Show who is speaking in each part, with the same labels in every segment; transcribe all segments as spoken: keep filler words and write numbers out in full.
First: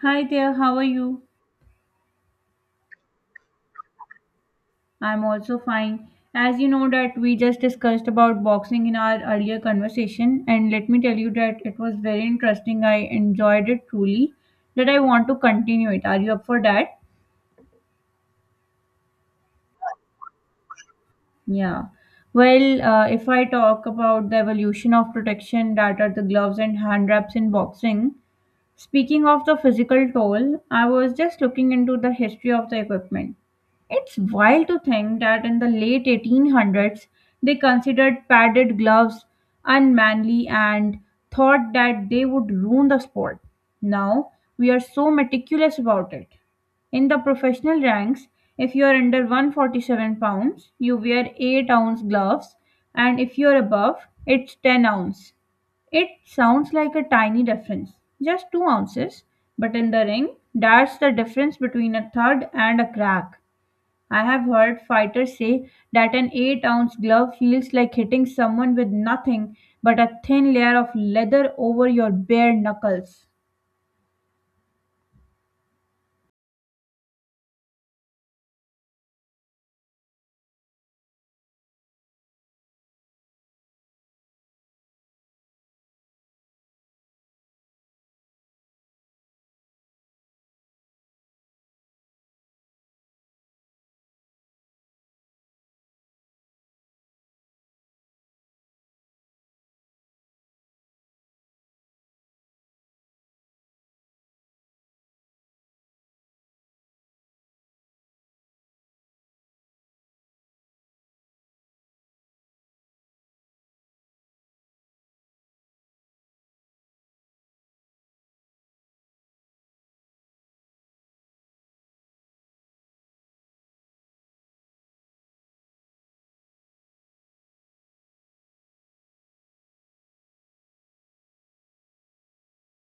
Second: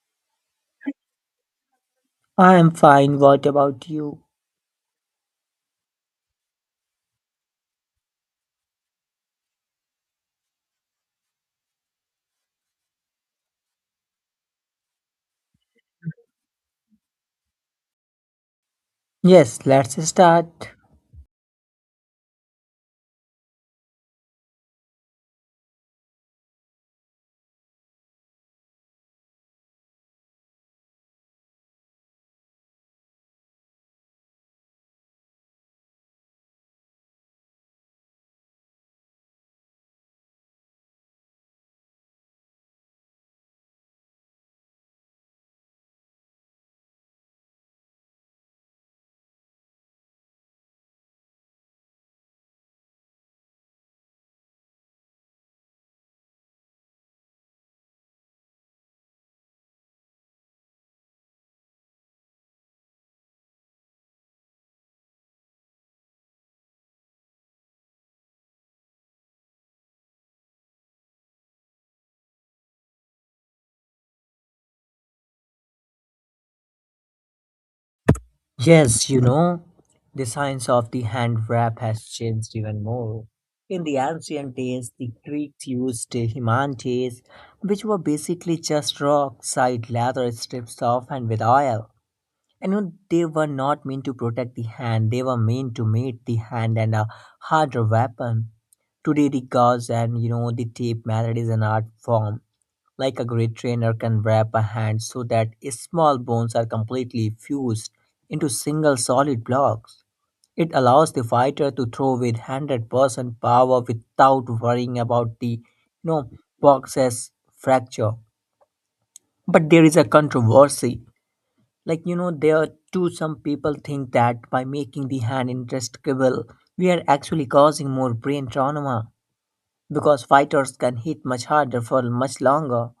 Speaker 1: Hi there, how are you?
Speaker 2: I am fine. What about you?
Speaker 1: I'm also fine. As you know that we just discussed about boxing in our earlier conversation and let me tell you that it was very interesting. I enjoyed it truly that I want to continue it. Are you up for that?
Speaker 2: Yes, let's start.
Speaker 1: Yeah. Well, uh, if I talk about the evolution of protection that are the gloves and hand wraps in boxing, speaking of the physical toll, I was just looking into the history of the equipment. It's wild to think that in the late eighteen hundreds, they considered padded gloves unmanly and thought that they would ruin the sport. Now, we are so meticulous about it. In the professional ranks, if you are under one hundred forty-seven pounds, you wear eight ounce gloves, and if you are above, it's ten ounce. It sounds like a tiny difference, just two ounces, but in the ring, that's the difference between a thud and a crack. I have heard fighters say that an eight ounce glove feels like hitting someone with nothing but a thin layer of leather over your bare knuckles.
Speaker 2: Yes, you know, the science of the hand wrap has changed even more. In the ancient days, the Greeks used himantes, which were basically just rock side leather strips off and with oil. And you know, they were not meant to protect the hand, they were meant to make the hand and a harder weapon. Today, the gauze and you know the tape method is an art form. Like a great trainer can wrap a hand so that its small bones are completely fused into single solid blocks. It allows the fighter to throw with one hundred percent power without worrying about the you know, box's fracture. But there is a controversy. Like, you know, there too, some people think that by making the hand indestructible, we are actually causing more brain trauma because fighters can hit much harder for much longer.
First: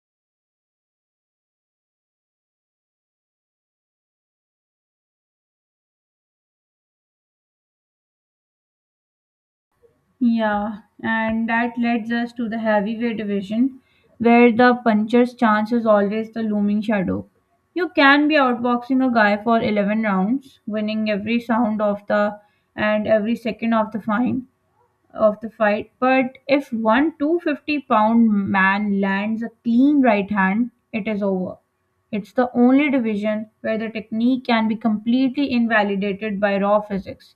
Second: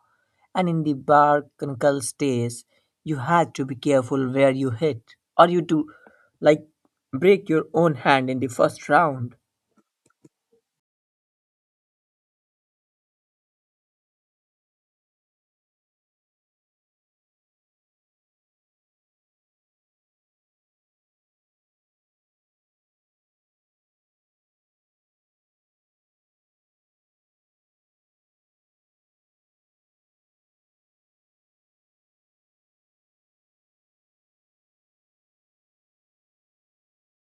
Speaker 2: And in the bar crankle stays, you had to be careful where you hit, or you do like break your own hand in the first round.
Speaker 1: Yeah, and that leads us to the heavyweight division, where the puncher's chance is always the looming shadow. You can be outboxing a guy for eleven rounds, winning every sound of the and every second of the fine of the fight, but if one two hundred fifty pound man lands a clean right hand, it is over. It's the only division where the technique can be completely invalidated by raw physics.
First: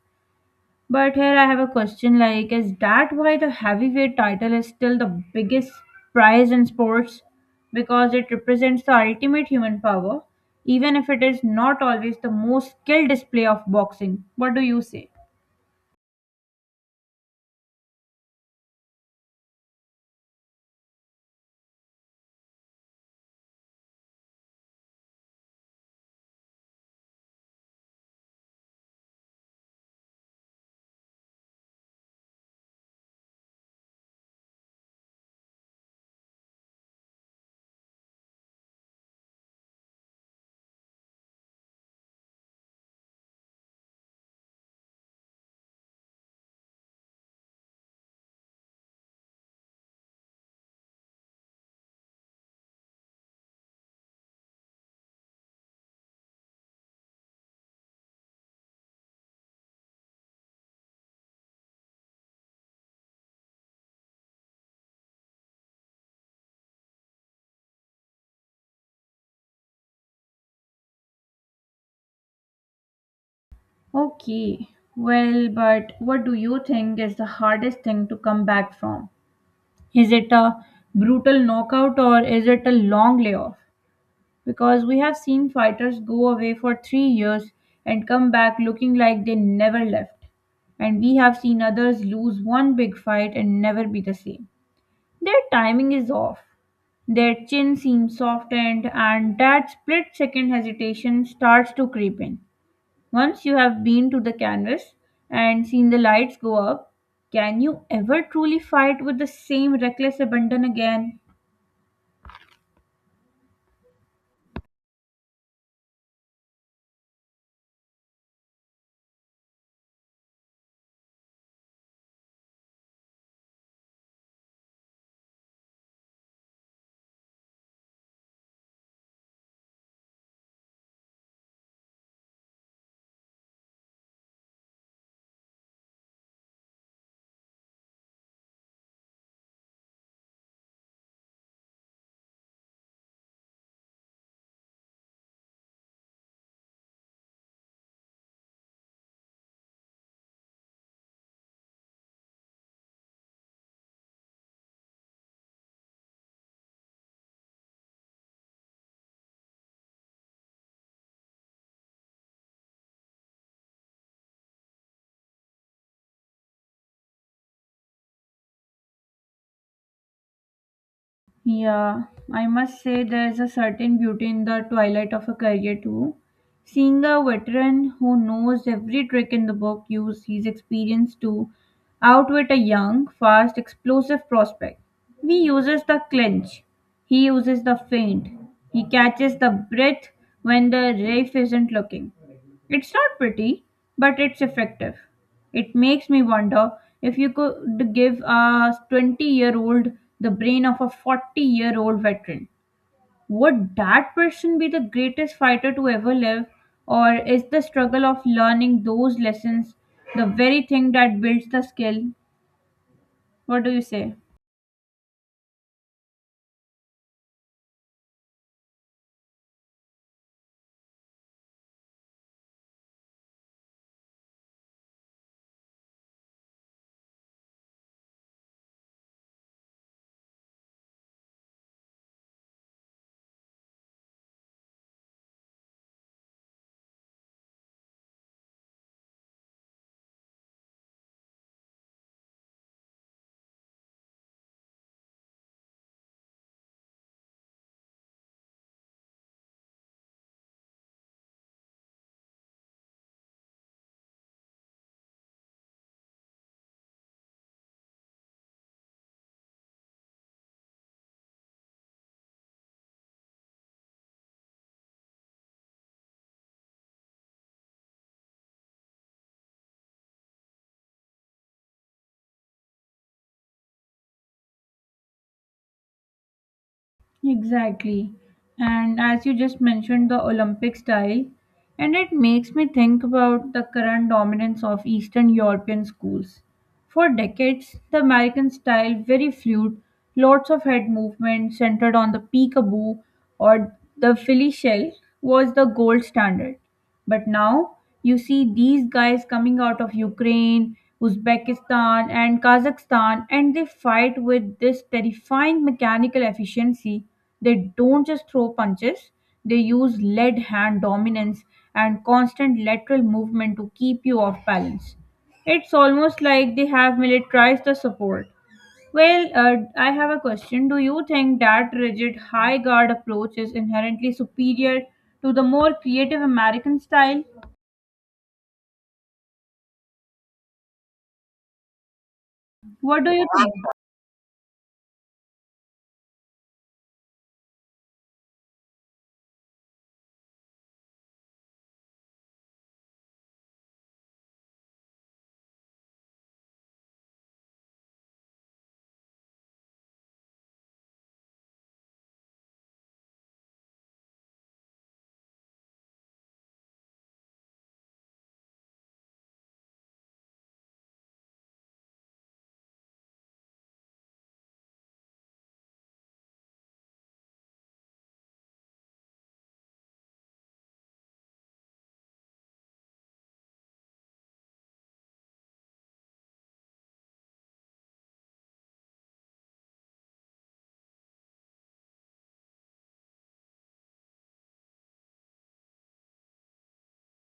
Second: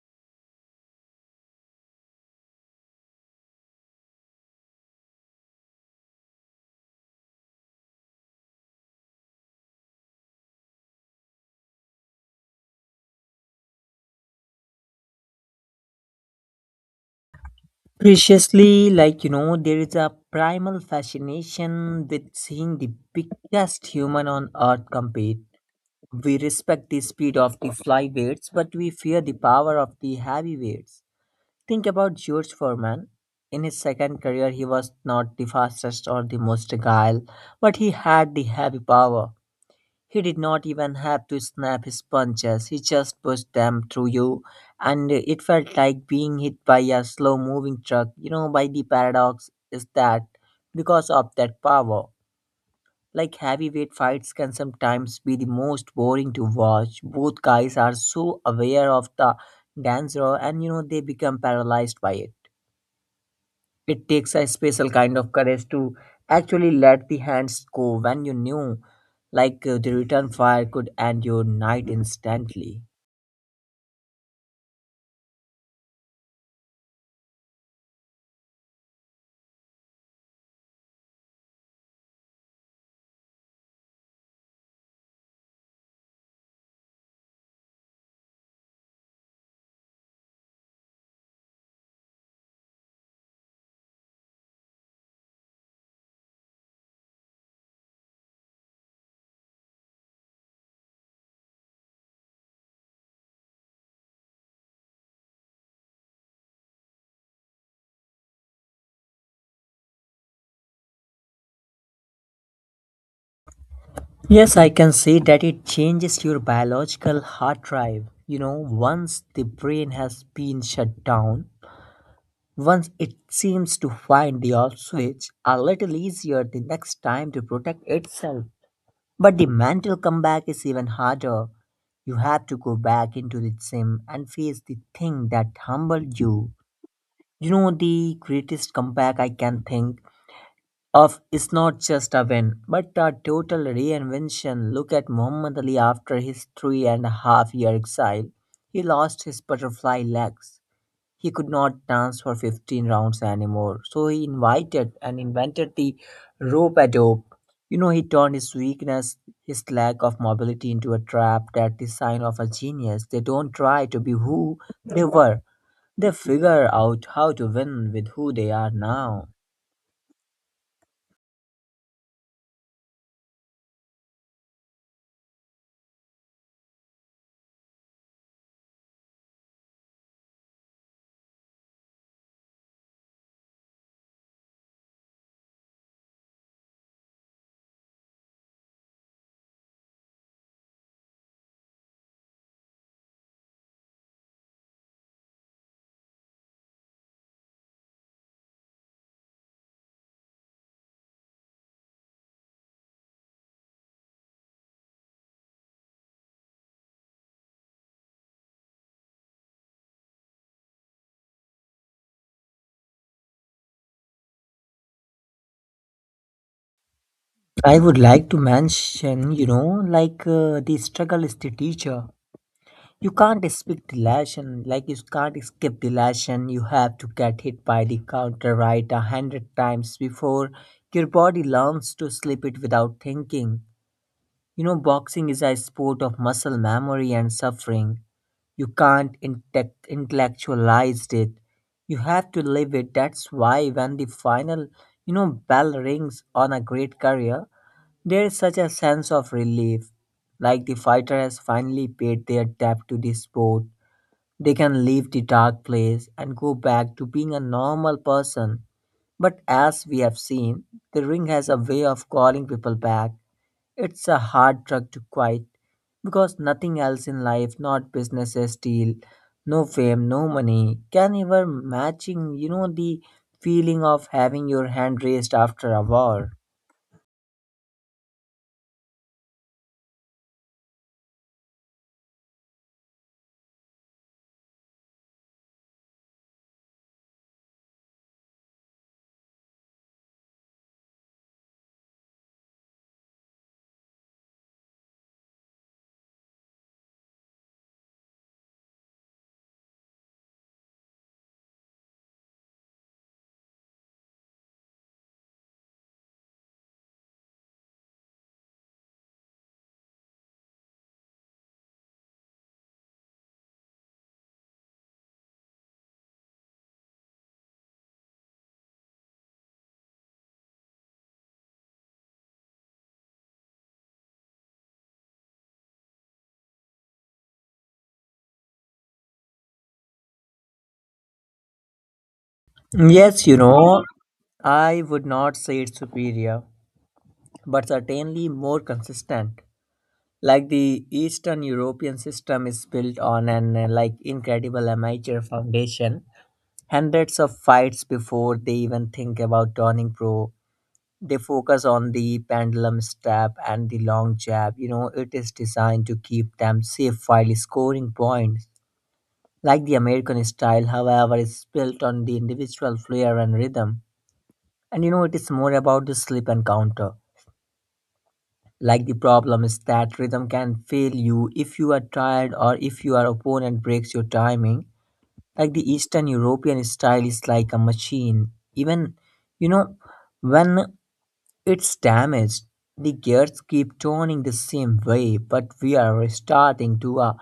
Speaker 1: But here I have a question like, is that why the heavyweight title is still the biggest prize in sports? Because it represents the ultimate human power, even if it is not always the most skilled display of boxing. What do you say?
Speaker 2: Preciously, like you know, there is a primal fascination with seeing the biggest human on earth compete. We respect the speed of the flyweights, but we fear the power of the heavyweights. Think about George Foreman. In his second career, he was not the fastest or the most agile, but he had the heavy power. He did not even have to snap his punches, he just pushed them through you. And it felt like being hit by a slow moving truck. You know, by the paradox is that because of that power, like heavyweight fights can sometimes be the most boring to watch. Both guys are so aware of the danger and you know they become paralyzed by it. It takes a special kind of courage to actually let the hands go when you knew, like uh, the return fire could end your night instantly.
Speaker 1: Okay, well, but what do you think is the hardest thing to come back from? Is it a brutal knockout or is it a long layoff? Because we have seen fighters go away for three years and come back looking like they never left. And we have seen others lose one big fight and never be the same. Their timing is off. Their chin seems softened, and that split second hesitation starts to creep in. Once you have been to the canvas and seen the lights go up, can you ever truly fight with the same reckless abandon again?
Speaker 2: Yes, I can say that it changes your biological hard drive. You know, once the brain has been shut down, once it seems to find the off switch a little easier the next time to protect itself. But the mental comeback is even harder. You have to go back into the gym and face the thing that humbled you. You know, the greatest comeback I can think of is not just a win, but a total reinvention. Look at Muhammad Ali after his three and a half year exile. He lost his butterfly legs, he could not dance for fifteen rounds anymore so he invited and invented the rope a dope. You know he turned his weakness, his lack of mobility, into a trap. That is sign of a genius. They don't try to be who they were. They figure out how to win with who they are now.
Speaker 1: Yeah, I must say there's a certain beauty in the twilight of a career too. Seeing a veteran who knows every trick in the book use his experience to outwit a young, fast, explosive prospect. He uses the clinch, he uses the feint, he catches the breath when the ref isn't looking. It's not pretty, but it's effective. It makes me wonder if you could give a twenty year old the brain of a forty year old veteran. Would that person be the greatest fighter to ever live? Or is the struggle of learning those lessons the very thing that builds the skill? What do you say?
Speaker 2: I would like to mention you know like uh, the struggle is the teacher. You can't escape dilation, like, you can't escape dilation. You have to get hit by the counter right a hundred times before your body learns to slip it without thinking. You know boxing is a sport of muscle memory and suffering. You can't intec- intellectualize it. You have to live it. That's why when the final you know bell rings on a great career, there is such a sense of relief, like the fighter has finally paid their debt to the sport. They can leave the dark place and go back to being a normal person. But as we have seen, the ring has a way of calling people back. It's a hard drug to quit because nothing else in life, not businesses, deal, no fame, no money, can ever matching, you know, the feeling of having your hand raised after a war.
Speaker 1: Exactly. And as you just mentioned, the Olympic style, and it makes me think about the current dominance of Eastern European schools. For decades, the American style, very fluid, lots of head movement centered on the peekaboo or the Philly shell, was the gold standard. But now you see these guys coming out of Ukraine, Uzbekistan, and Kazakhstan, and they fight with this terrifying mechanical efficiency. They don't just throw punches, they use lead hand dominance and constant lateral movement to keep you off balance. It's almost like they have militarized the support. Well, uh, I have a question. Do you think that rigid, high guard approach is inherently superior to the more creative American style? What do you
Speaker 2: Yes, you
Speaker 1: think?
Speaker 2: know, I would not say it's superior, but certainly more consistent. Like the Eastern European system is built on an uh, like incredible amateur foundation. Hundreds of fights before they even think about turning pro. They focus on the pendulum step and the long jab, you know it is designed to keep them safe while scoring points. Like the American style however is built on the individual flair and rhythm. And you know it is more about the slip and counter. Like the problem is that rhythm can fail you if you are tired or if your opponent breaks your timing. Like the Eastern European style is like a machine. Even you know when it's damaged, the gears keep turning the same way. But we are starting to uh,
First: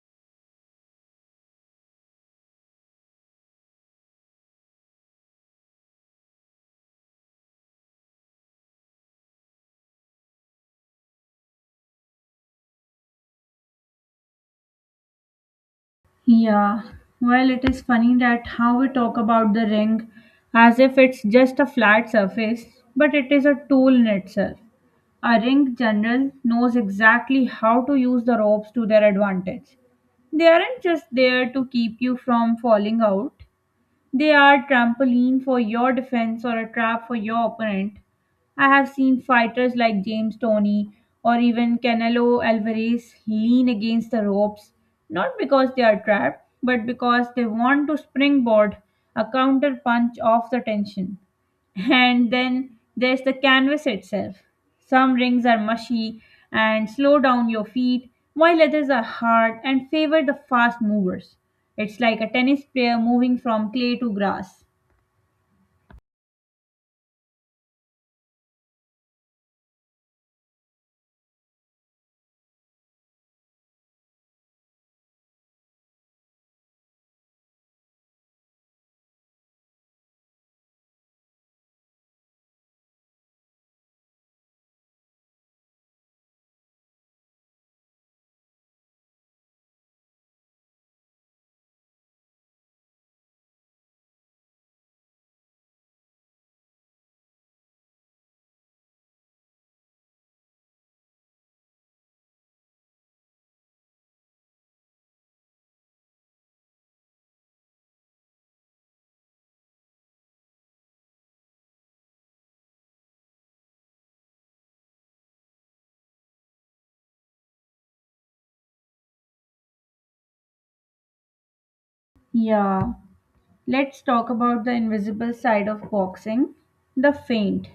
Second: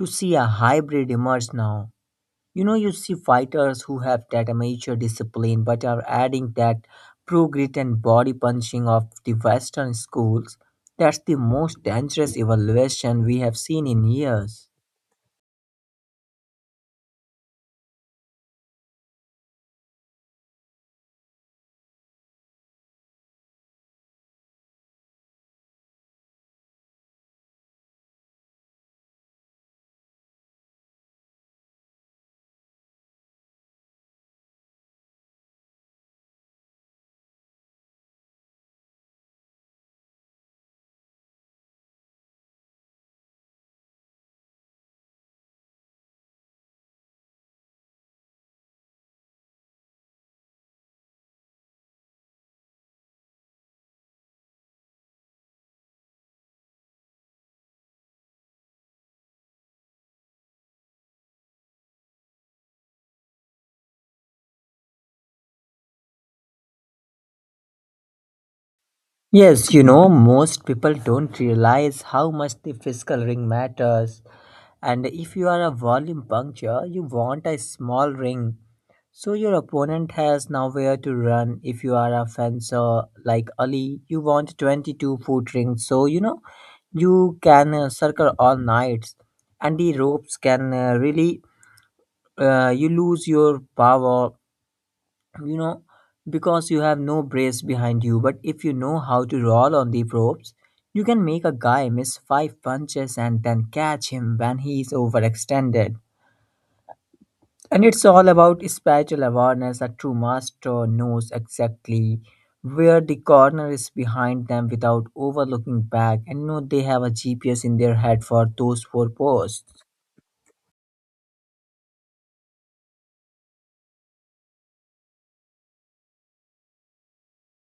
Speaker 2: to see a hybrid emerge now. You know, you see fighters who have that amateur discipline but are adding that pro grit and body punching of the Western schools. That's the most dangerous evaluation we have seen in years.
Speaker 1: Yeah, well, it is funny that how we talk about the ring as if it's just a flat surface, but it is a tool in itself. A ring general knows exactly how to use the ropes to their advantage. They aren't just there to keep you from falling out. They are trampoline for your defense or a trap for your opponent. I have seen fighters like James Tony or even Canelo Alvarez lean against the ropes, not because they are trapped, but because they want to springboard a counter punch off the tension. And then there's the canvas itself. Some rings are mushy and slow down your feet, while others are hard and favor the fast movers. It's like a tennis player moving from clay to grass.
Speaker 2: Yes, you know, most people don't realize how much the physical ring matters. And if you are a volume puncture, you want a small ring. So your opponent has nowhere to run. If you are a fencer like Ali, you want twenty-two foot ring. So, you know, you can uh, circle all nights. And the ropes can uh, really, uh, you lose your power you know because you have no brace behind you. But if you know how to roll on the ropes, you can make a guy miss five punches and then catch him when he is overextended. And it's all about spatial awareness. A true master knows exactly where the corner is behind them without overlooking back, and you know they have a G P S in their head for those four posts.
Speaker 1: Yeah, let's talk about the invisible side of boxing, the feint.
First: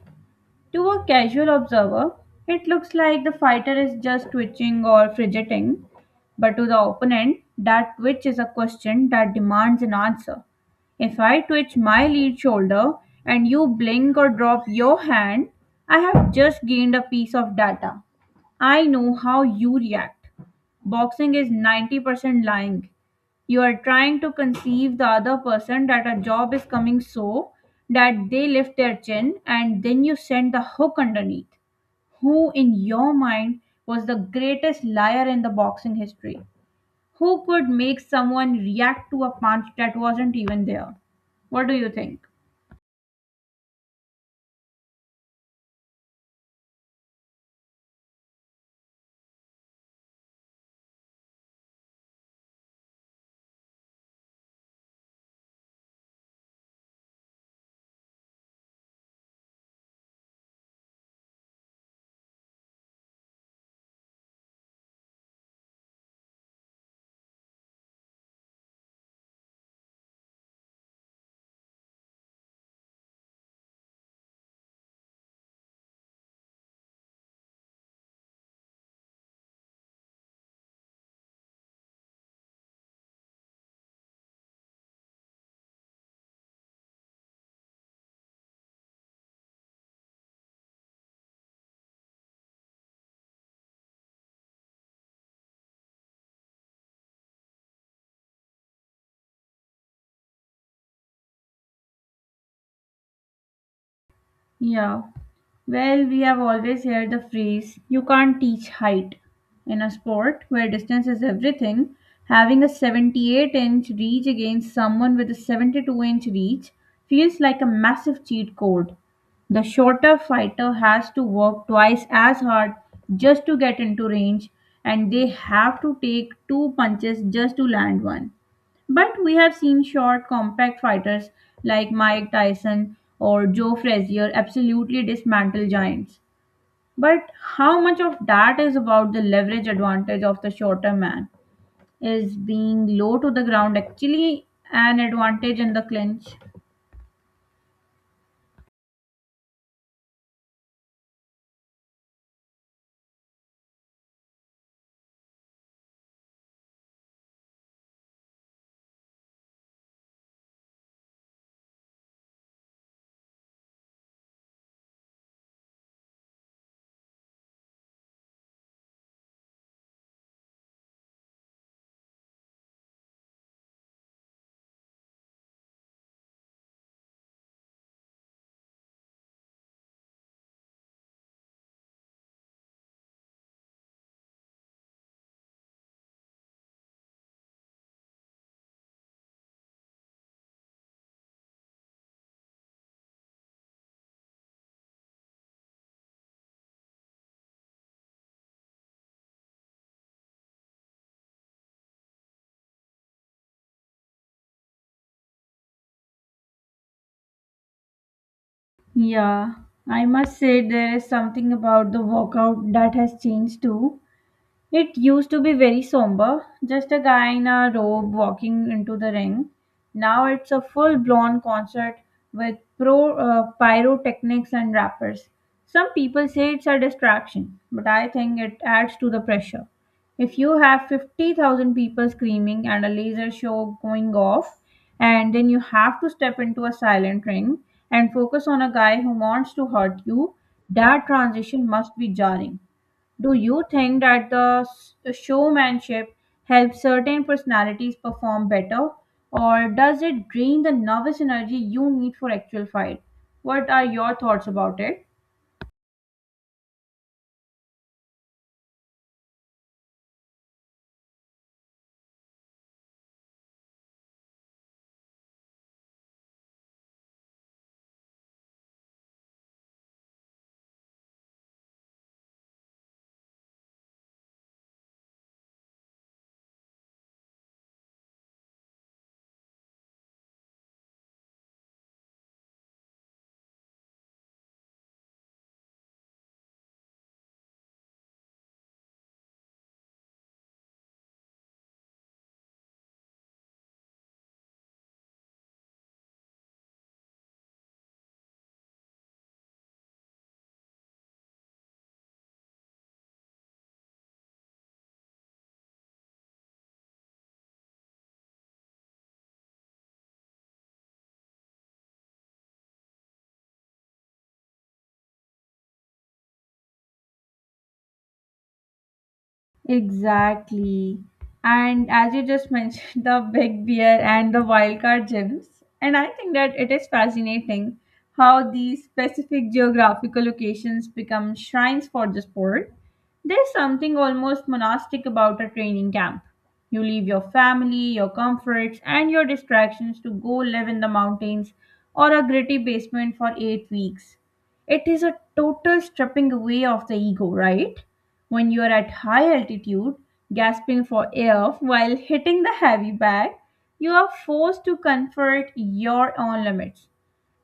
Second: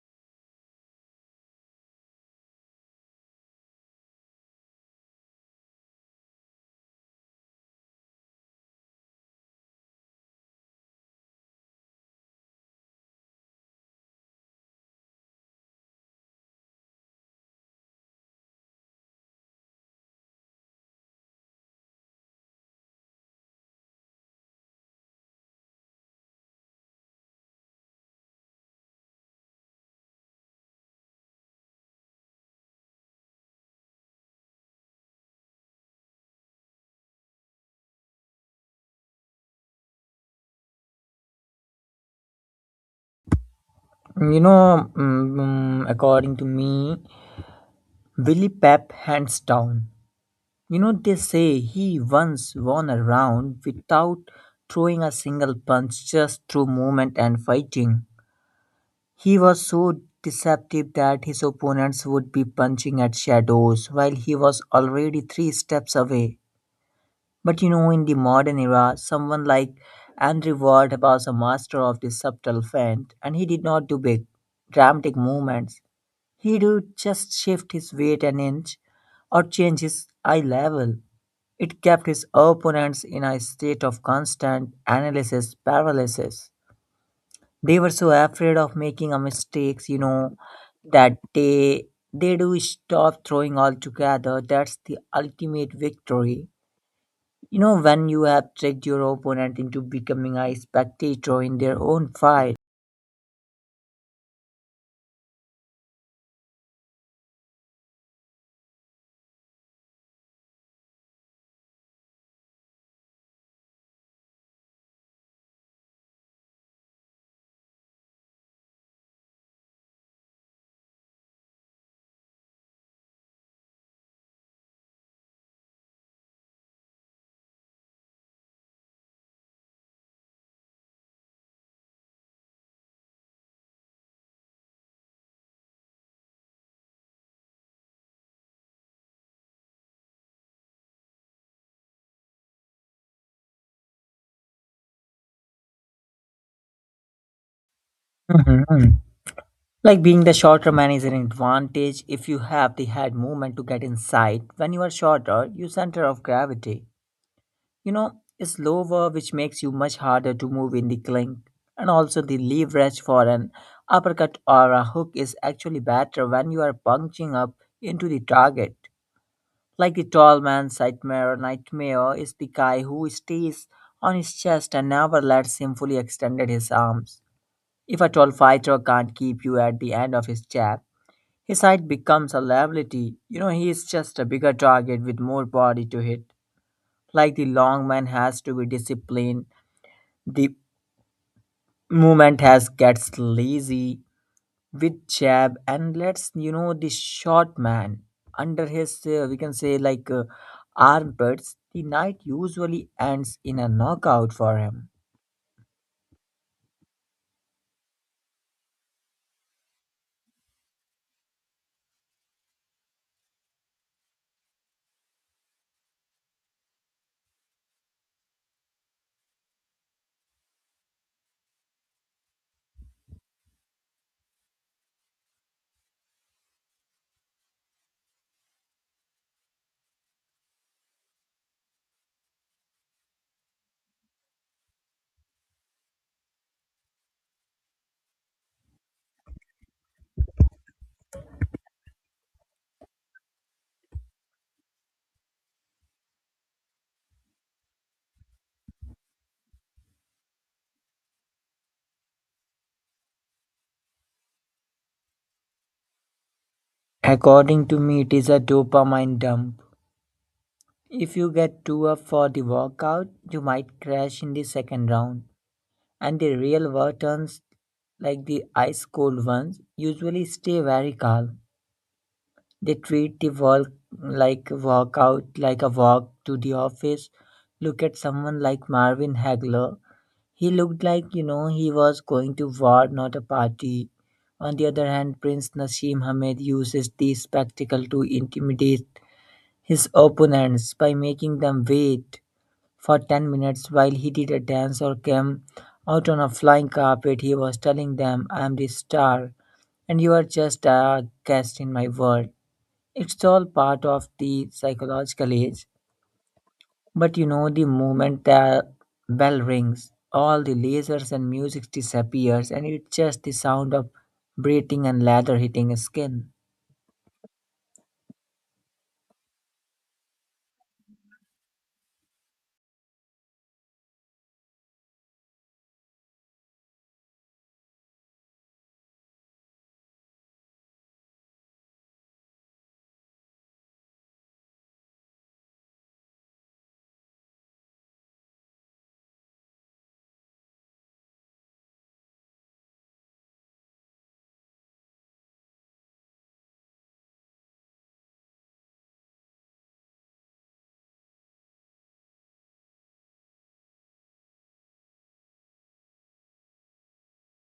Speaker 1: To a casual observer, it looks like the fighter is just twitching or fidgeting, but to the opponent, that twitch is a question that demands an answer. If I twitch my lead shoulder and you blink or drop your hand, I have just gained a piece of data. I know how you react. Boxing is ninety percent lying, you are trying to conceive the other person that a job is coming so that they lift their chin and then you send the hook underneath. Who in your mind was the greatest liar in the boxing history? Who could make someone react to a punch that wasn't even there? What do you think?
Speaker 2: You know mm, mm, according to me, Willie Pep, hands down. You know, they say he once won a round without throwing a single punch just through movement and fighting. He was so deceptive that his opponents would be punching at shadows while he was already three steps away. But you know, in the modern era, someone like Andrew Ward was a master of the subtle feint, and he did not do big, dramatic movements. He would just shift his weight an inch or change his eye level. It kept his opponents in a state of constant analysis paralysis. They were so afraid of making a mistakes, you know, that they they do stop throwing altogether. That's the ultimate victory. You know, when you have tricked your opponent into becoming a spectator in their own fight.
Speaker 1: Yeah. Well, we have always heard the phrase, you can't teach height. In a sport where distance is everything, having a seventy-eight inch reach against someone with a seventy-two inch reach feels like a massive cheat code. The shorter fighter has to work twice as hard just to get into range, and they have to take two punches just to land one. But we have seen short, compact fighters like Mike Tyson or Joe Frazier absolutely dismantle giants. But how much of that is about the leverage advantage of the shorter man? Is being low to the ground actually an advantage in the clinch?
Speaker 2: Mhm. Like being the shorter man is an advantage if you have the head movement to get inside. When you are shorter, you center of gravity, you know, it's lower, which makes you much harder to move in the clink. And also, the leverage for an uppercut or a hook is actually better when you are punching up into the target. Like the tall man's nightmare, nightmare is the guy who stays on his chest and never lets him fully extend his arms. If a tall fighter can't keep you at the end of his jab, his height becomes a liability. You know, he is just a bigger target with more body to hit, like the long man has to be disciplined. The movement has gets lazy with jab and lets you know the short man under his uh, we can say like uh, armpits. The night usually ends in a knockout for him.
Speaker 1: Yeah, I must say there is something about the walkout that has changed too. It used to be very somber, just a guy in a robe walking into the ring. Now it's a full blown concert with pro uh, pyrotechnics and rappers. Some people say it's a distraction, but I think it adds to the pressure. If you have fifty thousand people screaming and a laser show going off, and then you have to step into a silent ring and focus on a guy who wants to hurt you, that transition must be jarring. Do you think that the s- showmanship helps certain personalities perform better, or does it drain the nervous energy you need for actual fight? What are your thoughts about it?
Speaker 2: According to me, it is a dopamine dump. If you get too up for the workout, you might crash in the second round, and the real versions like the ice cold ones usually stay very calm. They treat the work like walk out, like a walk to the office. Look at someone like Marvin Hagler. He looked like, you know, he was going to war, not a party. On the other hand, Prince Nassim Hamed uses the spectacle to intimidate his opponents by making them wait for ten minutes while he did a dance or came out on a flying carpet. He was telling them, "I am the star, and you are just a guest in my world." It's all part of the psychological age. But you know, the moment the bell rings, all the lasers and music disappears, and it's just the sound of breathing and leather hitting skin.
Speaker 1: Exactly. And as you just mentioned, the big beer and the wildcard gems. And I think that it is fascinating how these specific geographical locations become shrines for the sport. There's something almost monastic about a training camp. You leave your family, your comforts, and your distractions to go live in the mountains or a gritty basement for eight weeks. It is a total stripping away of the ego, right? When you are at high altitude, gasping for air while hitting the heavy bag, you are forced to confront your own limits.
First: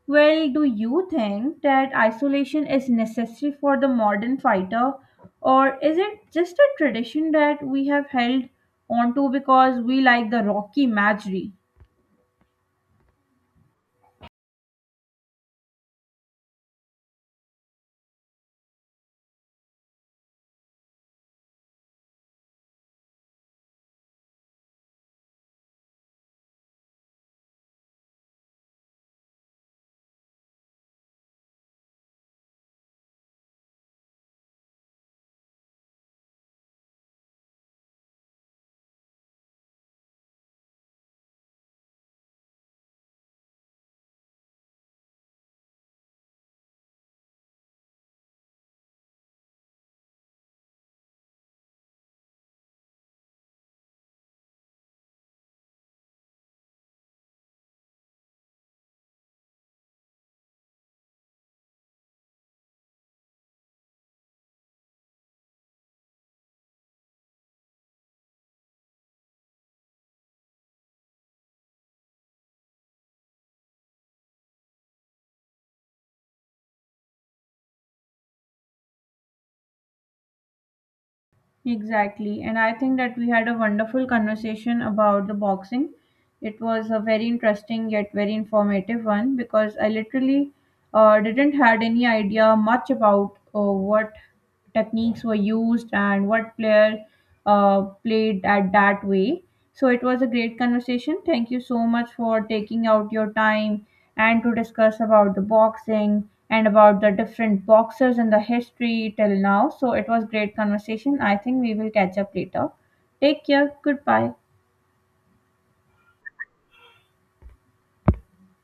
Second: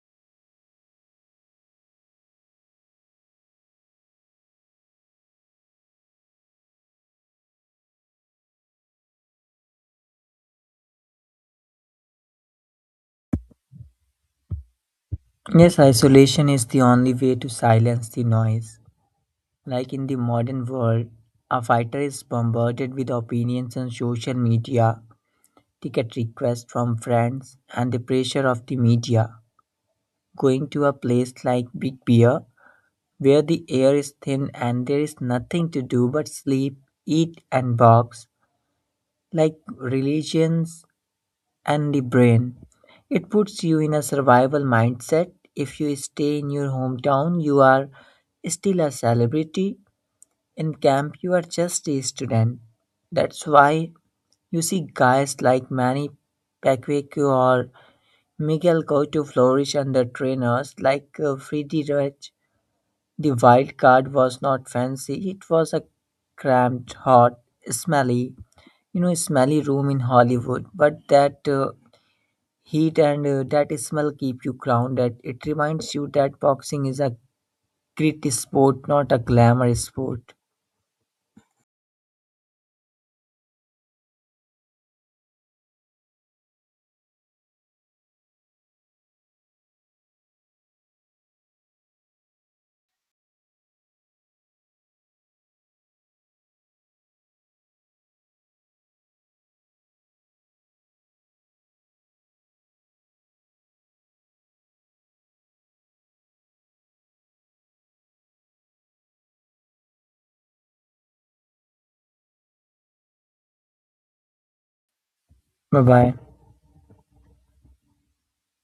Speaker 1: Well, do you think that isolation is necessary for the modern fighter, or is it just a tradition that we have held onto because we like the Rocky imagery?
Speaker 2: Yes, isolation is the only way to silence the noise. Like in the modern world, a fighter is bombarded with opinions on social media, ticket requests from friends, and the pressure of the media. Going to a place like Big Bear where the air is thin and there is nothing to do but sleep, eat, and box, like religions and the brain. It puts you in a survival mindset. If you stay in your hometown, you are still a celebrity. In camp, you are just a student. That's why you see guys like Manny Pacquiao or Miguel go to flourish under trainers like uh, Freddie Rich. The wild card was not fancy. It was a cramped, hot, smelly, you know, smelly room in Hollywood. But that uh, heat and uh, that smell keep you grounded. It reminds you that boxing is a grit sport, not a glamour sport.
Speaker 1: Exactly. And I think that we had a wonderful conversation about the boxing. It was a very interesting yet very informative one because I literally uh, didn't had any idea much about uh, what techniques were used and what player uh, played at that way. So it was a great conversation. Thank you so much for taking out your time and to discuss about the boxing and about the different boxers and the history till now. So it was great conversation. I think we will catch up later. Take care. Goodbye.
Speaker 2: Bye bye.